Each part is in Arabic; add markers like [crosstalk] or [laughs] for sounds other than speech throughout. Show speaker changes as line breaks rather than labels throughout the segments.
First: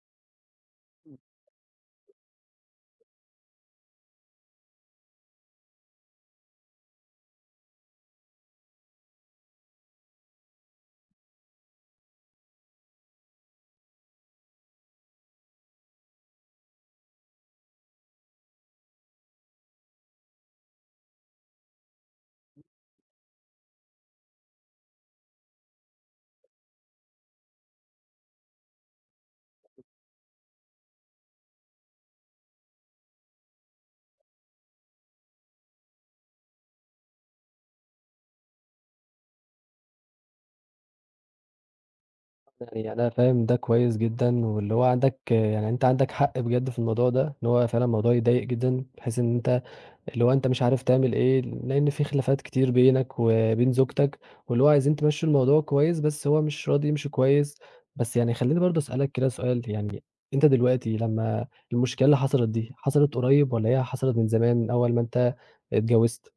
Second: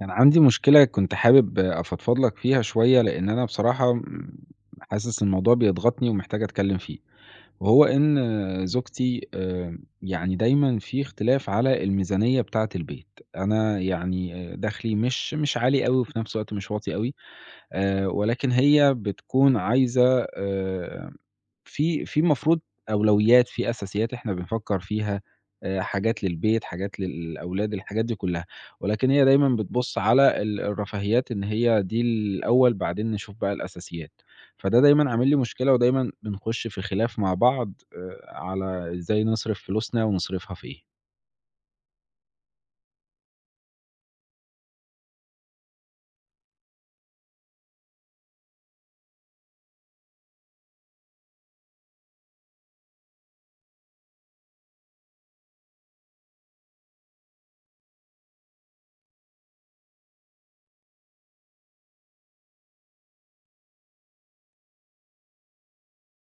كان عندي مشكلة كنت حابب أفضفض لك فيها شوية، لإن أنا بصراحة م حاسس إن الموضوع بيضغطني ومحتاج أتكلم فيه، وهو إن زوجتي يعني دايمًا في اختلاف على الميزانية بتاعة البيت، أنا يعني آه، دخلي مش عالي أوي وفي نفس الوقت مش واطي أوي، ولكن هي بتكون عايزة في المفروض أولويات، في أساسيات إحنا بنفكّر فيها، حاجات للبيت، حاجات للأولاد، الحاجات دي كلّها، ولكن هي دايمًا بتبُص على الرفاهيات إن هي دي الأول بعدين نشوف بقى الأساسيات، فده دايمًا عامل لي مشكلة ودايمًا بنخُش في خلاف مع بعض على إزاي نصرف فلوسنا ونصرفها في إيه.
يعني أنا فاهم ده كويس جدًا، واللي هو عندك يعني أنت عندك حق بجد في الموضوع ده، إن هو فعلًا موضوع يضايق جدًا، بحيث إن أنت اللي هو أنت مش عارف تعمل إيه، لإن في خلافات كتير بينك وبين زوجتك، واللي هو عايزين تمشّوا الموضوع كويس، بس هو مش راضي يمشي كويس. بس يعني خلّيني برضه أسألك كده سؤال، يعني أنت دلوقتي لمّا المشكلة اللي حصلت دي، حصلت قريب والّا هي حصلت من زمان من أول ما أنت اتجوزت؟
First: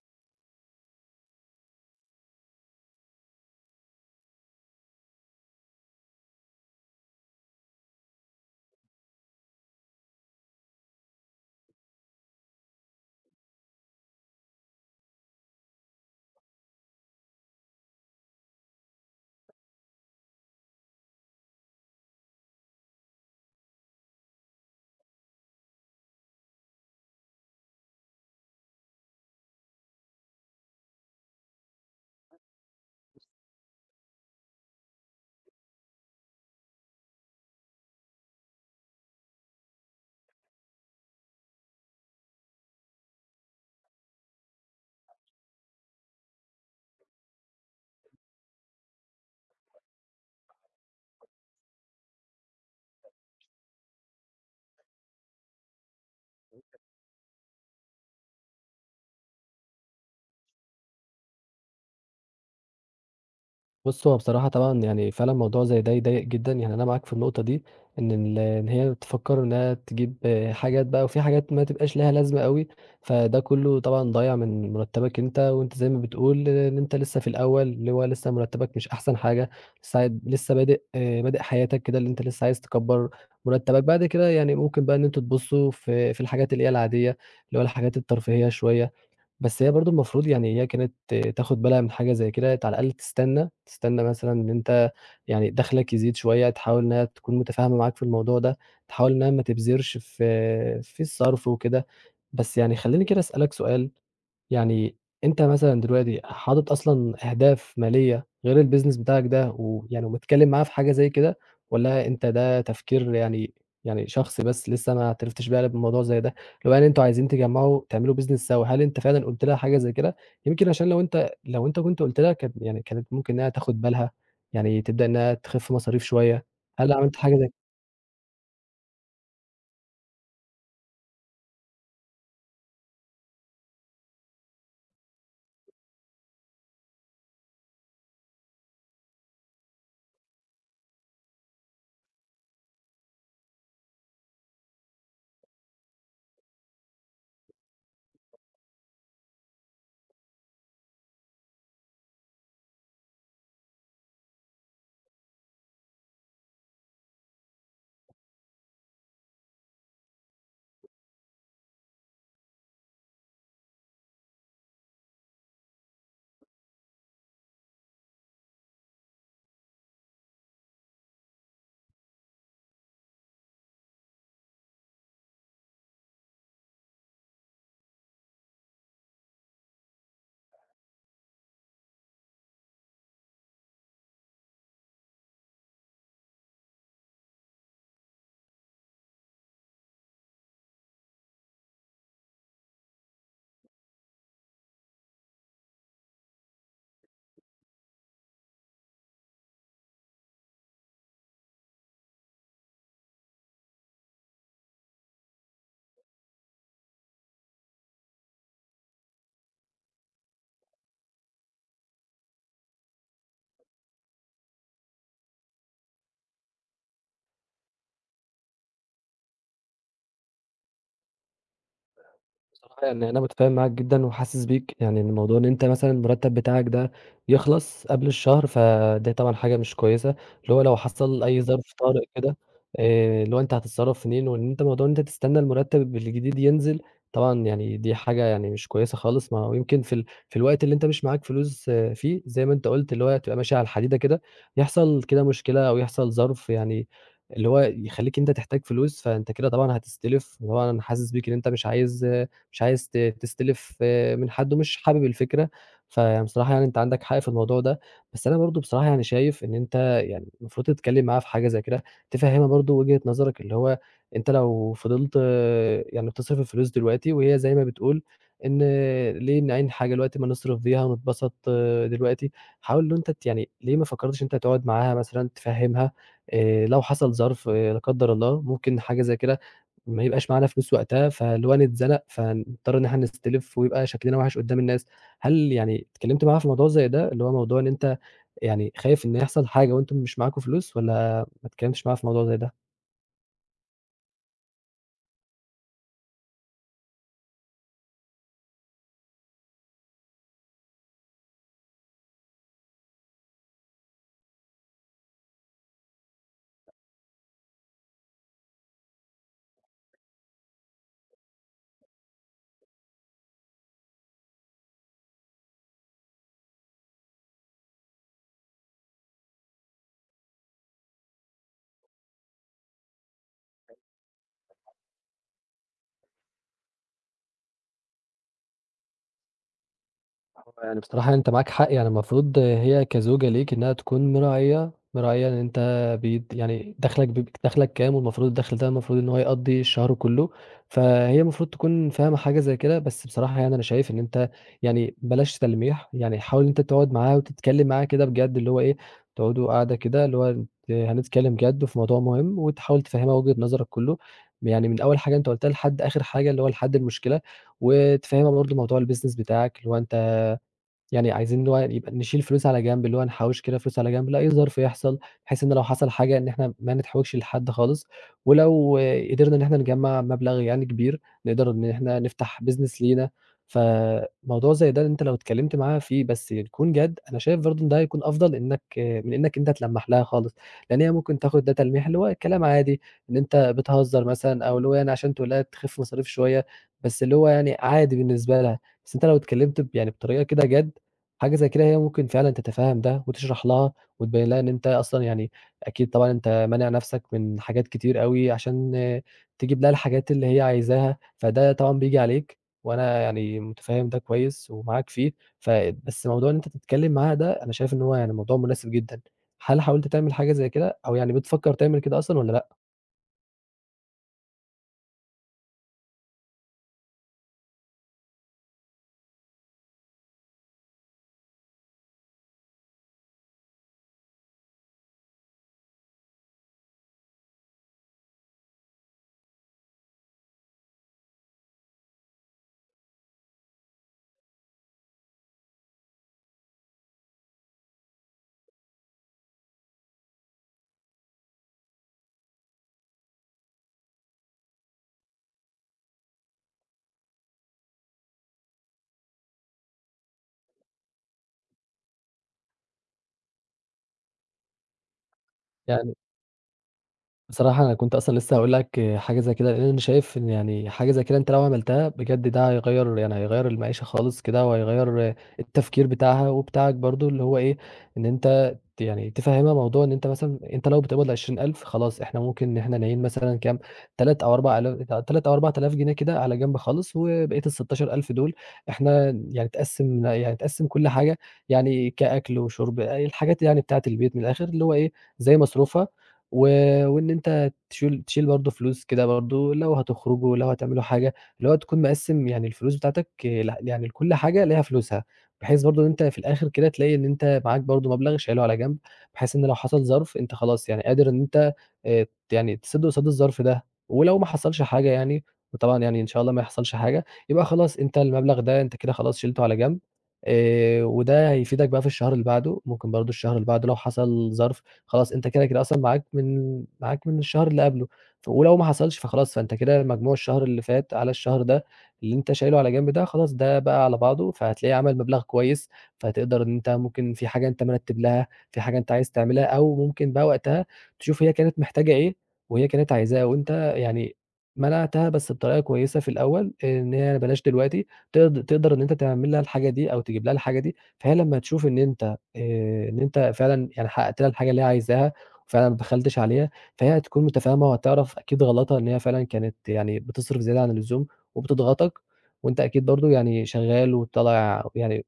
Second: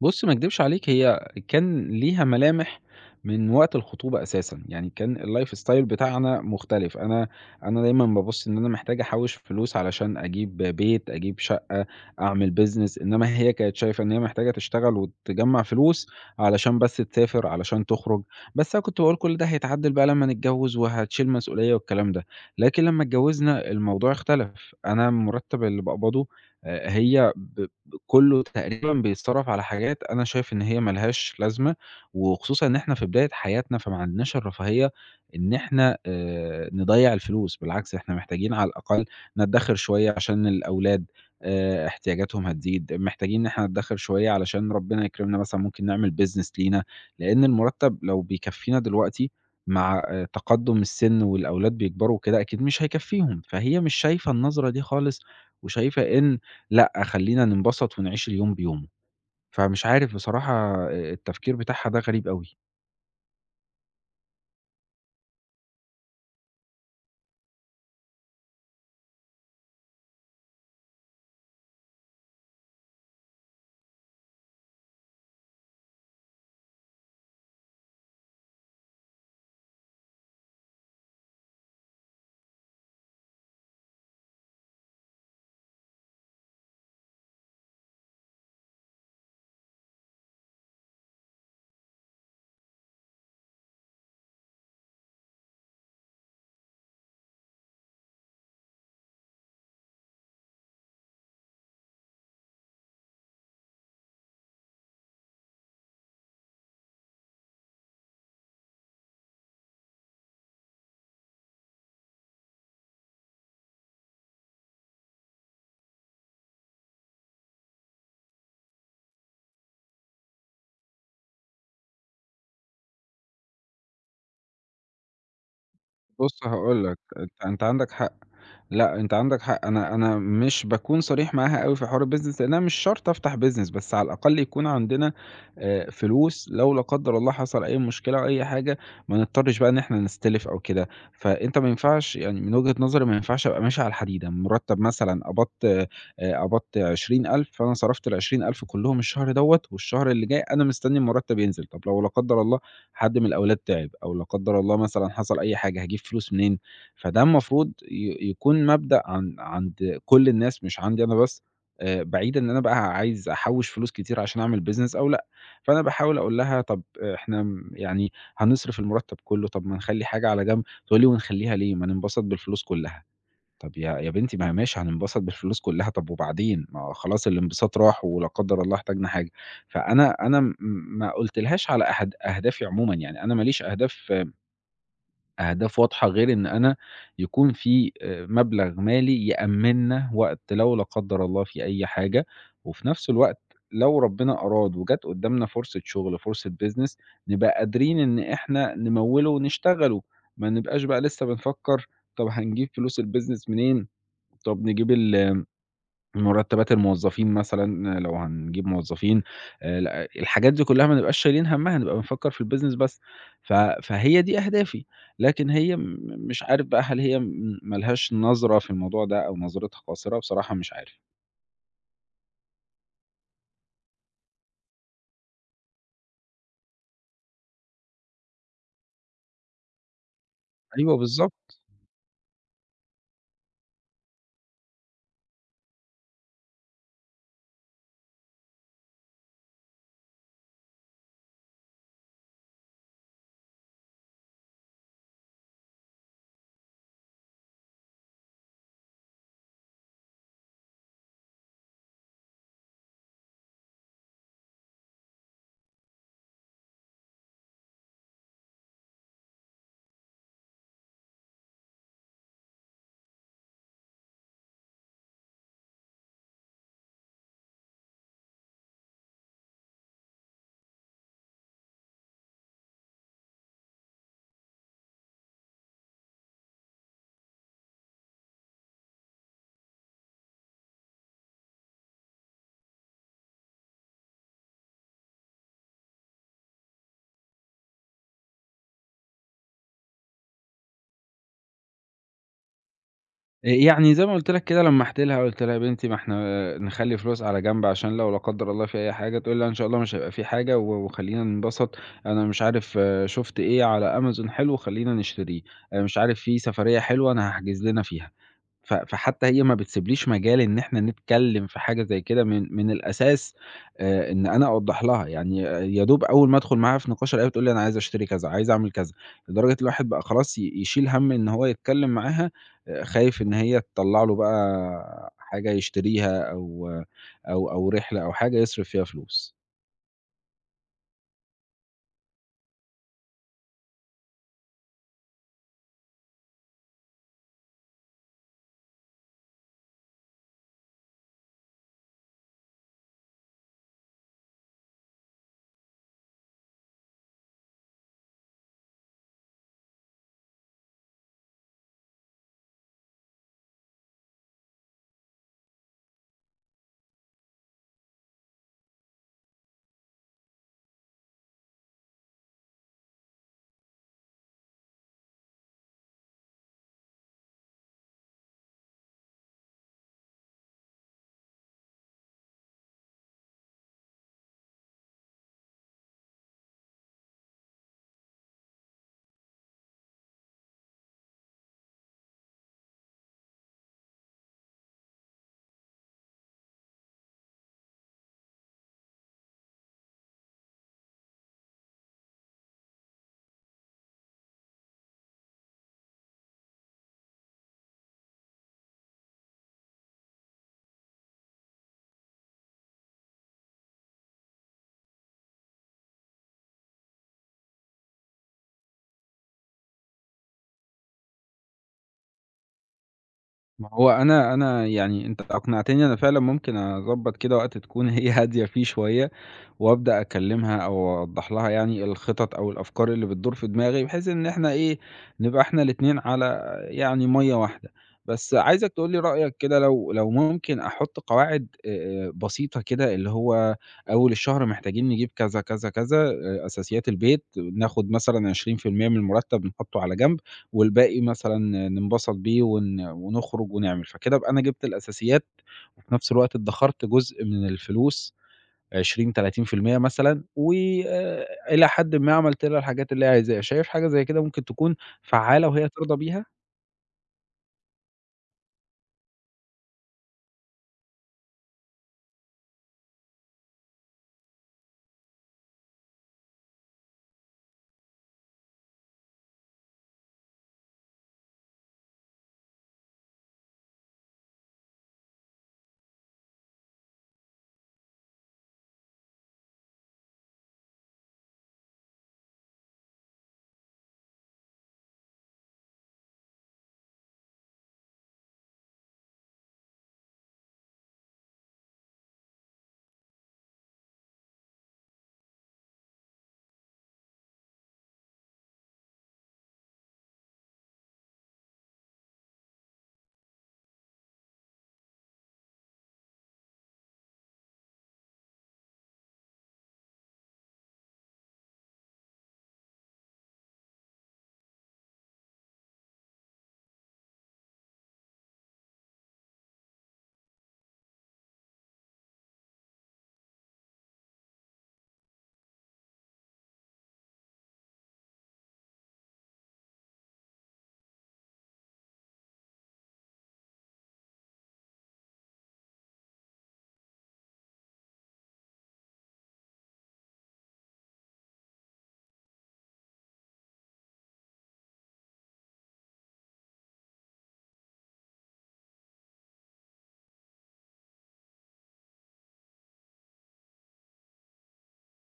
بُص ما اكدبش عليك هي كان ليها ملامح من وقت الخطوبة أساسًا، يعني كان الlifestyle بتاعنا مختلف، أنا دايمًا بابُص إن أنا محتاج أحوّش فلوس علشان أجيب بيت، أجيب شقة، أعمل business، إنما هي كانت شايفة إن هي محتاجة تشتغل وتجمّع فلوس علشان بس تسافر، علشان تخرج، بس أنا كنت باقول كل ده هيتعدّل بقى لمّا نتجوّز وهتشيل مسؤولية والكلام ده، لكن لمّا اتجوّزنا الموضوع اختلف، أنا المُرتّب اللي باقبضه هي ب كُلّه تقريبًا بيتصرّف على حاجات أنا شايف إن هي ما لهاش لازمة، وخصوصًا إن إحنا في بداية حياتنا، فما عندناش الرفاهية إن إحنا نضيّع الفلوس، بالعكس إحنا محتاجين على الأقل ندّخر شوية عشان الأولاد احتياجاتهم هتزيد، محتاجين إن إحنا ندّخر شوية علشان ربنا يكرمنا مثلًا ممكن نعمل business لينا، لإن المُرتّب لو بيكفّينا دلوقتي مع تقدُّم السِن والأولاد بيكبروا وكده أكيد مش هيكفّيهم، فهي مش شايفة النظرة دي خالص، وشايفة إن لأ، خلّينا ننبسط ونعيش اليوم بيومه، فمش عارف بصراحة التفكير بتاعها ده غريب أوي.
بُص، هو بصراحة طبعًا يعني فعلًا موضوع زي ده يضايق جدًا، يعني أنا معاك في النقطة دي، إن هي بتفكّر إنها تجيب آه، حاجات بقى وفي حاجات ما تبقاش ليها لازمة أوي، فده كلّه طبعًا ضايع من مرتّبك أنت، وأنت زي ما بتقول آه، إن أنت لسه في الأول، اللي هو لسه مرتّبك مش أحسن حاجة، لسه بادئ آه، بادئ حياتك كده اللي أنت لسه عايز تكبّر مرتّبك، بعد كده يعني ممكن بقى إن أنتم تبُصّوا في الحاجات اللي هي العادية، اللي هو الحاجات الترفيهية شوية. بس هي برضه المفروض يعني هي كانت تاخد بالها من حاجة زي كده، على الأقل تستنى، تستنى مثلًا إن أنت يعني دخلك يزيد شوية، تحاول إنها تكون متفاهمة معاك في الموضوع ده، تحاول إنها ما تبذرش في الصرف وكده. بس يعني خلّيني كده أسألك سؤال يعني أنت مثلًا دلوقتي حاطط أصلًا أهداف مالية غير الbusiness بتاعك ده، ويعني ومتكلّم معاه في حاجة زي كده، والّا أنت ده تفكير يعني يعني شخصي بس لسه ما عرفتش بقى بموضوع زي ده، اللي هو يعني أنتم عايزين تجمّعوا تعملوا business سوا، هل أنت فعلًا قُلت لها حاجة زي كده؟ يمكن عشان لو أنت كنت قُلت لها كان يعني كانت ممكن إنها تاخد بالها، يعني تبدأ إنها تخِف مصاريف
بُص
شوية،
هاقول
هل
لك،
عملت
أنت
حاجة زي
أنت عندك حق، لأ أنت عندك حق، أنا مش باكون صريح معاها أوي في حوار الbusiness لأن أنا مش شرط أفتح business، بس على الأقل يكون عندنا فلوس لو لا قدّر الله حصل أي مشكلة أو أي حاجة، ما نضطرش بقى إن إحنا نستلف أو كده، فأنت ما ينفعش يعني من وجهة نظري ما ينفعش أبقى ماشي على الحديدة، مرتّب مثلًا قبضت قبضت 20,000 فأنا صرفت ال20,000 كلّهم الشهر دوّة والشهر اللي جاي أنا مستني المرتّب ينزل، طب لو لا قدّر الله حد من الأولاد تعب أو لا قدّر الله مثلًا حصل أي حاجة، هاجيب فلوس منين؟ فده المفروض يكون مبدأ عند كل الناس مش عندي أنا بس، بعيد إن أنا بقى عايز أحوّش فلوس كتير عشان أعمل business أو لأ، فأنا باحاول أقول لها طَب إحنا م يعني هنصرف المرتّب كلّه، طَب ما نخلّي حاجة على جنب، تقول لي ونخلّيها ليه؟ ما ننبسط بالفلوس كلّها. طب يا بنتي ما هي ماشي هننبسط بالفلوس كلّها، طب وبعدين؟ ما هو خلاص الانبساط راح ولا قدّر الله احتاجنا حاجة، فأنا أنا م ما قُلتلهاش على أهدافي عمومًا، يعني أنا ما ليش أهداف واضحة غير إن أنا يكون في مبلغ مالي يأمِّننا وقت لو لا قدّر الله في أي حاجة، وفي نفس الوقت لو ربنا أراد وجات قدّامنا فرصة شغل، فرصة business نبقى قادرين إن إحنا نموّله ونشتغله، ما نبقاش بقى لسه بنفكّر طب هنجيب فلوس الbusiness منين؟ طب نجيب ال مرتبات الموظفين مثلًا لو هنجيب موظفين، ل الحاجات دي كلها ما نبقاش شايلين همّها، نبقى بنفكّر في الbusiness بس. ف فهي دي أهدافي، لكن هي م مش عارف بقى هل هي ما لهاش نظرة في الموضوع ده أو نظرتها قاصرة، بصراحة مش عارف.
بصراحة يعني أنا متفاهم معاك جدًا وحاسس بيك، يعني إن موضوع إن أنت مثلًا المرتب بتاعك ده يخلص قبل الشهر، فده طبعًا حاجة مش كويسة، اللي هو لو
أيوه
حصل أي
بالضبط.
ظرف طارئ كده اللي هو أنت هتتصرف منين، وإن أنت موضوع إن أنت تستنى المرتب الجديد ينزل، طبعًا يعني دي حاجة يعني مش كويسة خالص، ما هو يمكن في الوقت اللي أنت مش معاك فلوس آه، فيه زي ما أنت قُلت، اللي هو تبقى ماشي على الحديدة كده، يحصل كده مشكلة أو يحصل ظرف يعني اللي هو يخلّيك أنت تحتاج فلوس، فأنت كده طبعًا هتستلف، وطبعًا أنا حاسس بيك إن أنت مش عايز تستلف آه، من حد ومش حابب الفكرة، فيعني بصراحة يعني أنت عندك حق في الموضوع ده، بس أنا برضه بصراحة يعني شايف إن أنت يعني المفروض تتكلم معاها في حاجة زي كده، تفهمها برضه وجهة نظرك اللي هو أنت لو فضلت آه، يعني بتصرف الفلوس دلوقتي وهي زي ما بتقول إن ليه نعين حاجة دلوقتي ما نصرف بيها ونتبسط آه، دلوقتي، حاول إن أنت ت يعني ليه ما فكرتش أنت تقعد معاها مثلًا تفهمها لو حصل ظرف إيه لا قدر الله ممكن حاجة زي كده ما يبقاش معانا فلوس وقتها، فاللي هو نتزنق، فنضطر إن إحنا نستلف ويبقى شكلنا وِحِش قدّام الناس. هل يعني اتكلمت معاها في موضوع زي ده، اللي هو موضوع إن أنت يعني خايف إن يحصل حاجة وأنتم مش معاكم فلوس والّا ما اتكلمتش معاها في موضوع زي ده؟
يعني زي ما قُلت لك كده لمّحت لها، قُلت لها: "يا بنتي ما إحنا نخلّي فلوس على جنب عشان لو لا قدّر الله في أي حاجة." تقول لي: "لأ إن شاء الله مش هيبقى في حاجة و وخلّينا ننبسط، أنا مش عارف آه، شُفت إيه على أمازون حلو خلّينا نشتريه، مش عارف في سفرية حلوة أنا هاحجز لنا فيها." فحتى هي ما بتسيبليش مجال إن إحنا نتكلّم في حاجة زي كده من الأساس إن أنا أوضّح لها، يعني آه، يا دوب أول ما أدخل معاها في نقاش ألاقيها بتقول لي أنا عايزة أشتري كذا، عايزة أعمل كذا، لدرجة الواحد بقى خلاص يشيل هَم إن هو يتكلّم معاها، خايف إن هي تطلّع له بقى حاجة يشتريها أو رحلة أو حاجة يصرف فيها فلوس.
هو يعني بصراحة أنت معاك حق، يعني المفروض هي كزوجة ليك إنها تكون مراعية، مراعية إن أنت بيد يعني دخلك بيب دخلك كام، والمفروض الدخل ده المفروض إن هو يقضّي الشهر كلّه، فهي المفروض تكون فاهمة حاجة زي كده، بس بصراحة يعني أنا شايف إن أنت يعني بلاش تلميح، يعني حاول إن أنت تقعد معاها وتتكلم معاها كده بجد، اللي هو إيه، تقعدوا قعدة كده اللي هو هنتكلم جد وفي موضوع مهم، وتحاول تفهمها وجهة نظرك كلّه، يعني من أول حاجة أنت قُلتها لحد آخر حاجة اللي هو لحد المشكلة، وتفهمها برضه موضوع الbusiness بتاعك اللي هو أنت يعني عايزين اللي هو يبقى نشيل فلوس على جنب، اللي هو نحوّش كده فلوس على جنب لأي ظرف يحصل، بحيث إن لو حصل حاجة إن إحنا ما نتحوّجش لحد خالص، ولو قدرنا إن إحنا نجمّع مبلغ يعني كبير، نقدر إن إحنا نفتح business لينا، فموضوع زي ده أنت لو اتكلّمت معاها فيه بس يكون جَد، أنا شايف برضه إن ده هيكون أفضل إنّك من إنّك أنت تلمّح لها خالص، لإن هي ممكن تاخد ده تلميح اللي هو كلام عادي، إن أنت بتهزّر مثلًا أو اللي هو يعني عشان تقول لها تخِف مصاريف شوية، بس اللي هو يعني عادي بالنسبة لها، بس أنت لو اتكلّمت ب يعني بطريقة كده جَد حاجة زي كده هي ممكن فعلًا تتفهّم ده، وتشرح لها وتبيّن لها إن أنت أصلًا يعني أكيد طبعًا أنت مانع نَفْسك من حاجات كتير أوي عشان آه، تجيب لها الحاجات اللي هي عايزاها، فده طبعًا بييجي عليك، وأنا يعني متفهّم ده كويس ومعاك فيه، ف بس موضوع إن أنت تتكلّم معاها ده أنا شايف إن هو يعني موضوع مناسب جدًا. هل حاولت تعمل حاجة زي كده أو يعني بتفكّر تعمل كده أصلًا والّا لأ؟
ما هو أنا يعني أنت أقنعتني أنا فعلًا ممكن أضبّط كده وقت تكون هي [laughs] هادية فيه شوية وأبدأ أكلمها أو أوضّح لها يعني الخطط أو الأفكار اللي بتدور في دماغي، بحيث إن إحنا إيه، نبقى إحنا الاتنين على يعني مَيّة واحدة. بس عايزك تقول لي رأيك كده لو ممكن أحُط قواعد بسيطة كده، اللي هو أول الشهر محتاجين نجيب كذا، كذا، كذا، أساسيات البيت، ناخد مثلًا 20% من المرتب نحطه على جنب، والباقي مثلًا ننبسط بيه ونخرج ونعمل. فكده أبقى أنا جبت الأساسيات، وفي نفس الوقت ادّخرت جزء من الفلوس 20، 30% مثلًا، وآآ إلى حدٍ ما عملت لها الحاجات اللي هي عايزاها، شايف حاجة زي كده ممكن تكون فعّالة وهي ترضى
يعني
بيها؟
بصراحة أنا كنت أصلًا لسه هاقول لك حاجة زي كده، لإن أنا شايف إن يعني حاجة زي كده أنت لو عملتها بجد ده هيغيّر يعني هيغيّر المعيشة خالص كده، وهيغيّر التفكير بتاعها وبتاعك برضه، اللي هو إيه، إن أنت ت يعني تفهّمها موضوع إن أنت مثلًا أنت لو بتقبض 20,000 خلاص إحنا ممكن إن إحنا نعين مثلًا كام، 3 أو 4000 جنيه كده على جنب خالص، وبقية ال16,000 دول إحنا يعني تقسّم يعني تقسّم كل حاجة، يعني كأكل وشرب، الحاجات يعني بتاعة البيت من الآخر، اللي هو إيه، زي مصروفها و وإن أنت تشيل برضه فلوس كده برضه لو هتخرجوا، لو هتعملوا حاجة، اللي هو تكون مقسّم يعني الفلوس بتاعتك ل يعني لكل حاجة ليها فلوسها، بحيث برضه إن أنت في الآخر كده تلاقي إن أنت معاك برضه مبلغ شايله على جنب، بحيث إن لو حصل ظرف أنت خلاص يعني قادر إن أنت يعني تسد قصاد الظرف ده، ولو ما حصلش حاجة يعني، وطبعًا يعني إن شاء الله ما يحصلش حاجة، يبقى خلاص أنت المبلغ ده أنت كده خلاص شيلته على جنب، وده هيفيدك بقى في الشهر اللي بعده، ممكن برضه الشهر اللي بعده لو حصل ظرف خلاص أنت كده، كده أصلًا معاك من الشهر اللي قبله، ولو ما حصلش فخلاص، فأنت كده مجموع الشهر اللي فات على الشهر ده اللي أنت شايله على جنب ده، خلاص ده بقى على بعضه، فهتلاقيه عمل مبلغ كويس، فهتقدر إن أنت ممكن في حاجة أنت مرتّب لها، في حاجة أنت عايز تعملها، أو ممكن بقى وقتها تشوف هي كانت محتاجة إيه وهي كانت عايزاه، وأنت يعني منعتها بس بطريقة كويسة في الأول، إن هي بلاش دلوقتي، تقدر إن أنت تعمل لها الحاجة دي أو تجيب لها الحاجة دي، فهي لمّا تشوف إن أنت إن أنت فعلًا يعني حقّقت لها الحاجة اللي هي عايزاها، وفعلًا ما بخّلتش عليها، فهي هتكون متفاهمة وهتعرف أكيد غلطها إن هي فعلًا كانت يعني بتصرف زيادة عن اللزوم، وبتضغطك، وأنت أكيد برضه يعني شغّال وطالع يعني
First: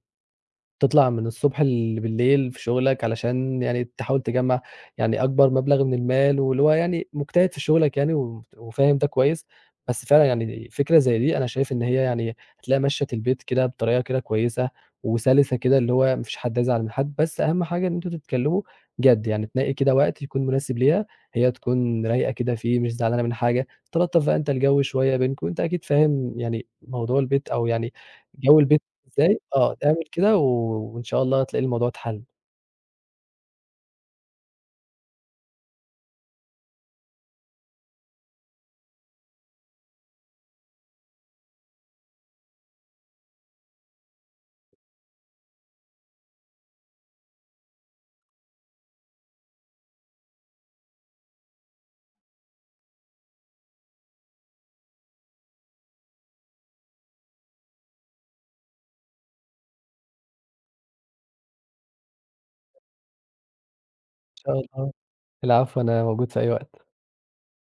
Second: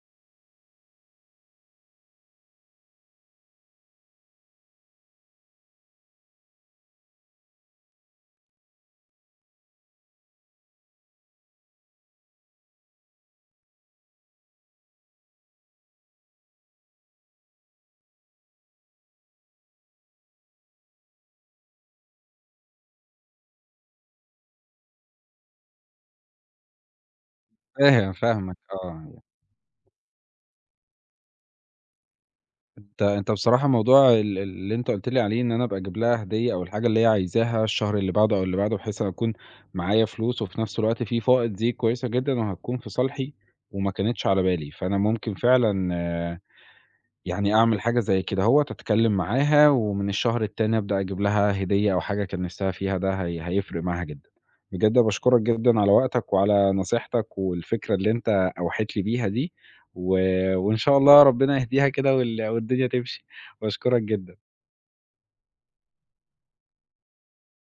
تطلع من الصبح بالليل في شغلك علشان يعني تحاول تجمّع يعني أكبر مبلغ من المال، واللي هو يعني مجتهد في شغلك يعني وفاهم ده كويس، بس فعلًا يعني فكرة زي دي أنا شايف إن هي يعني هتلاقيها ماشية البيت كده بطريقة كده كويسة وسلسة كده، اللي هو ما فيش حد هيزعل من حد، بس أهم حاجة إن أنتم تتكلموا جَد، يعني تنقي كده وقت يكون مناسب ليها، هي تكون رايقة كده فيه مش زعلانة من حاجة، تلطّف بقى أنت الجو شوية بينكم، أنت أكيد فاهم يعني موضوع البيت أو يعني
فاهم، فاهمك
جو البيت
آه،
إزاي؟ آه، اعمل كده وإن شاء الله هتلاقي الموضوع اتحل. إن
أنت بصراحة موضوع اللي أنت قُلت لي عليه إن أنا أبقى أجيب لها هدية أو الحاجة اللي هي عايزاها الشهر اللي بعده أو اللي بعده، بحيث أنا أكون معايا فلوس وفي نفس الوقت في فائض، دي كويسة جدًا وهتكون في صالحي وما كانتش على بالي، فأنا ممكن فعلًا يعني أعمل حاجة زي كده أهوّة، أتكلّم معاها ومن الشهر التاني أبدأ أجيب لها هدية أو حاجة كان نِفْسها فيها، ده هيفرق معاها جدًا. بجد باشكرك جدًا على وقتك وعلى نصيحتك والفكرة اللي أنت أوحيت لي بيها دي، و وإن شاء الله ربنا يهديها كده والدنيا تمشي، باشكرك جدًا.
شاء الله. العفو، أنا موجود في أي وقت.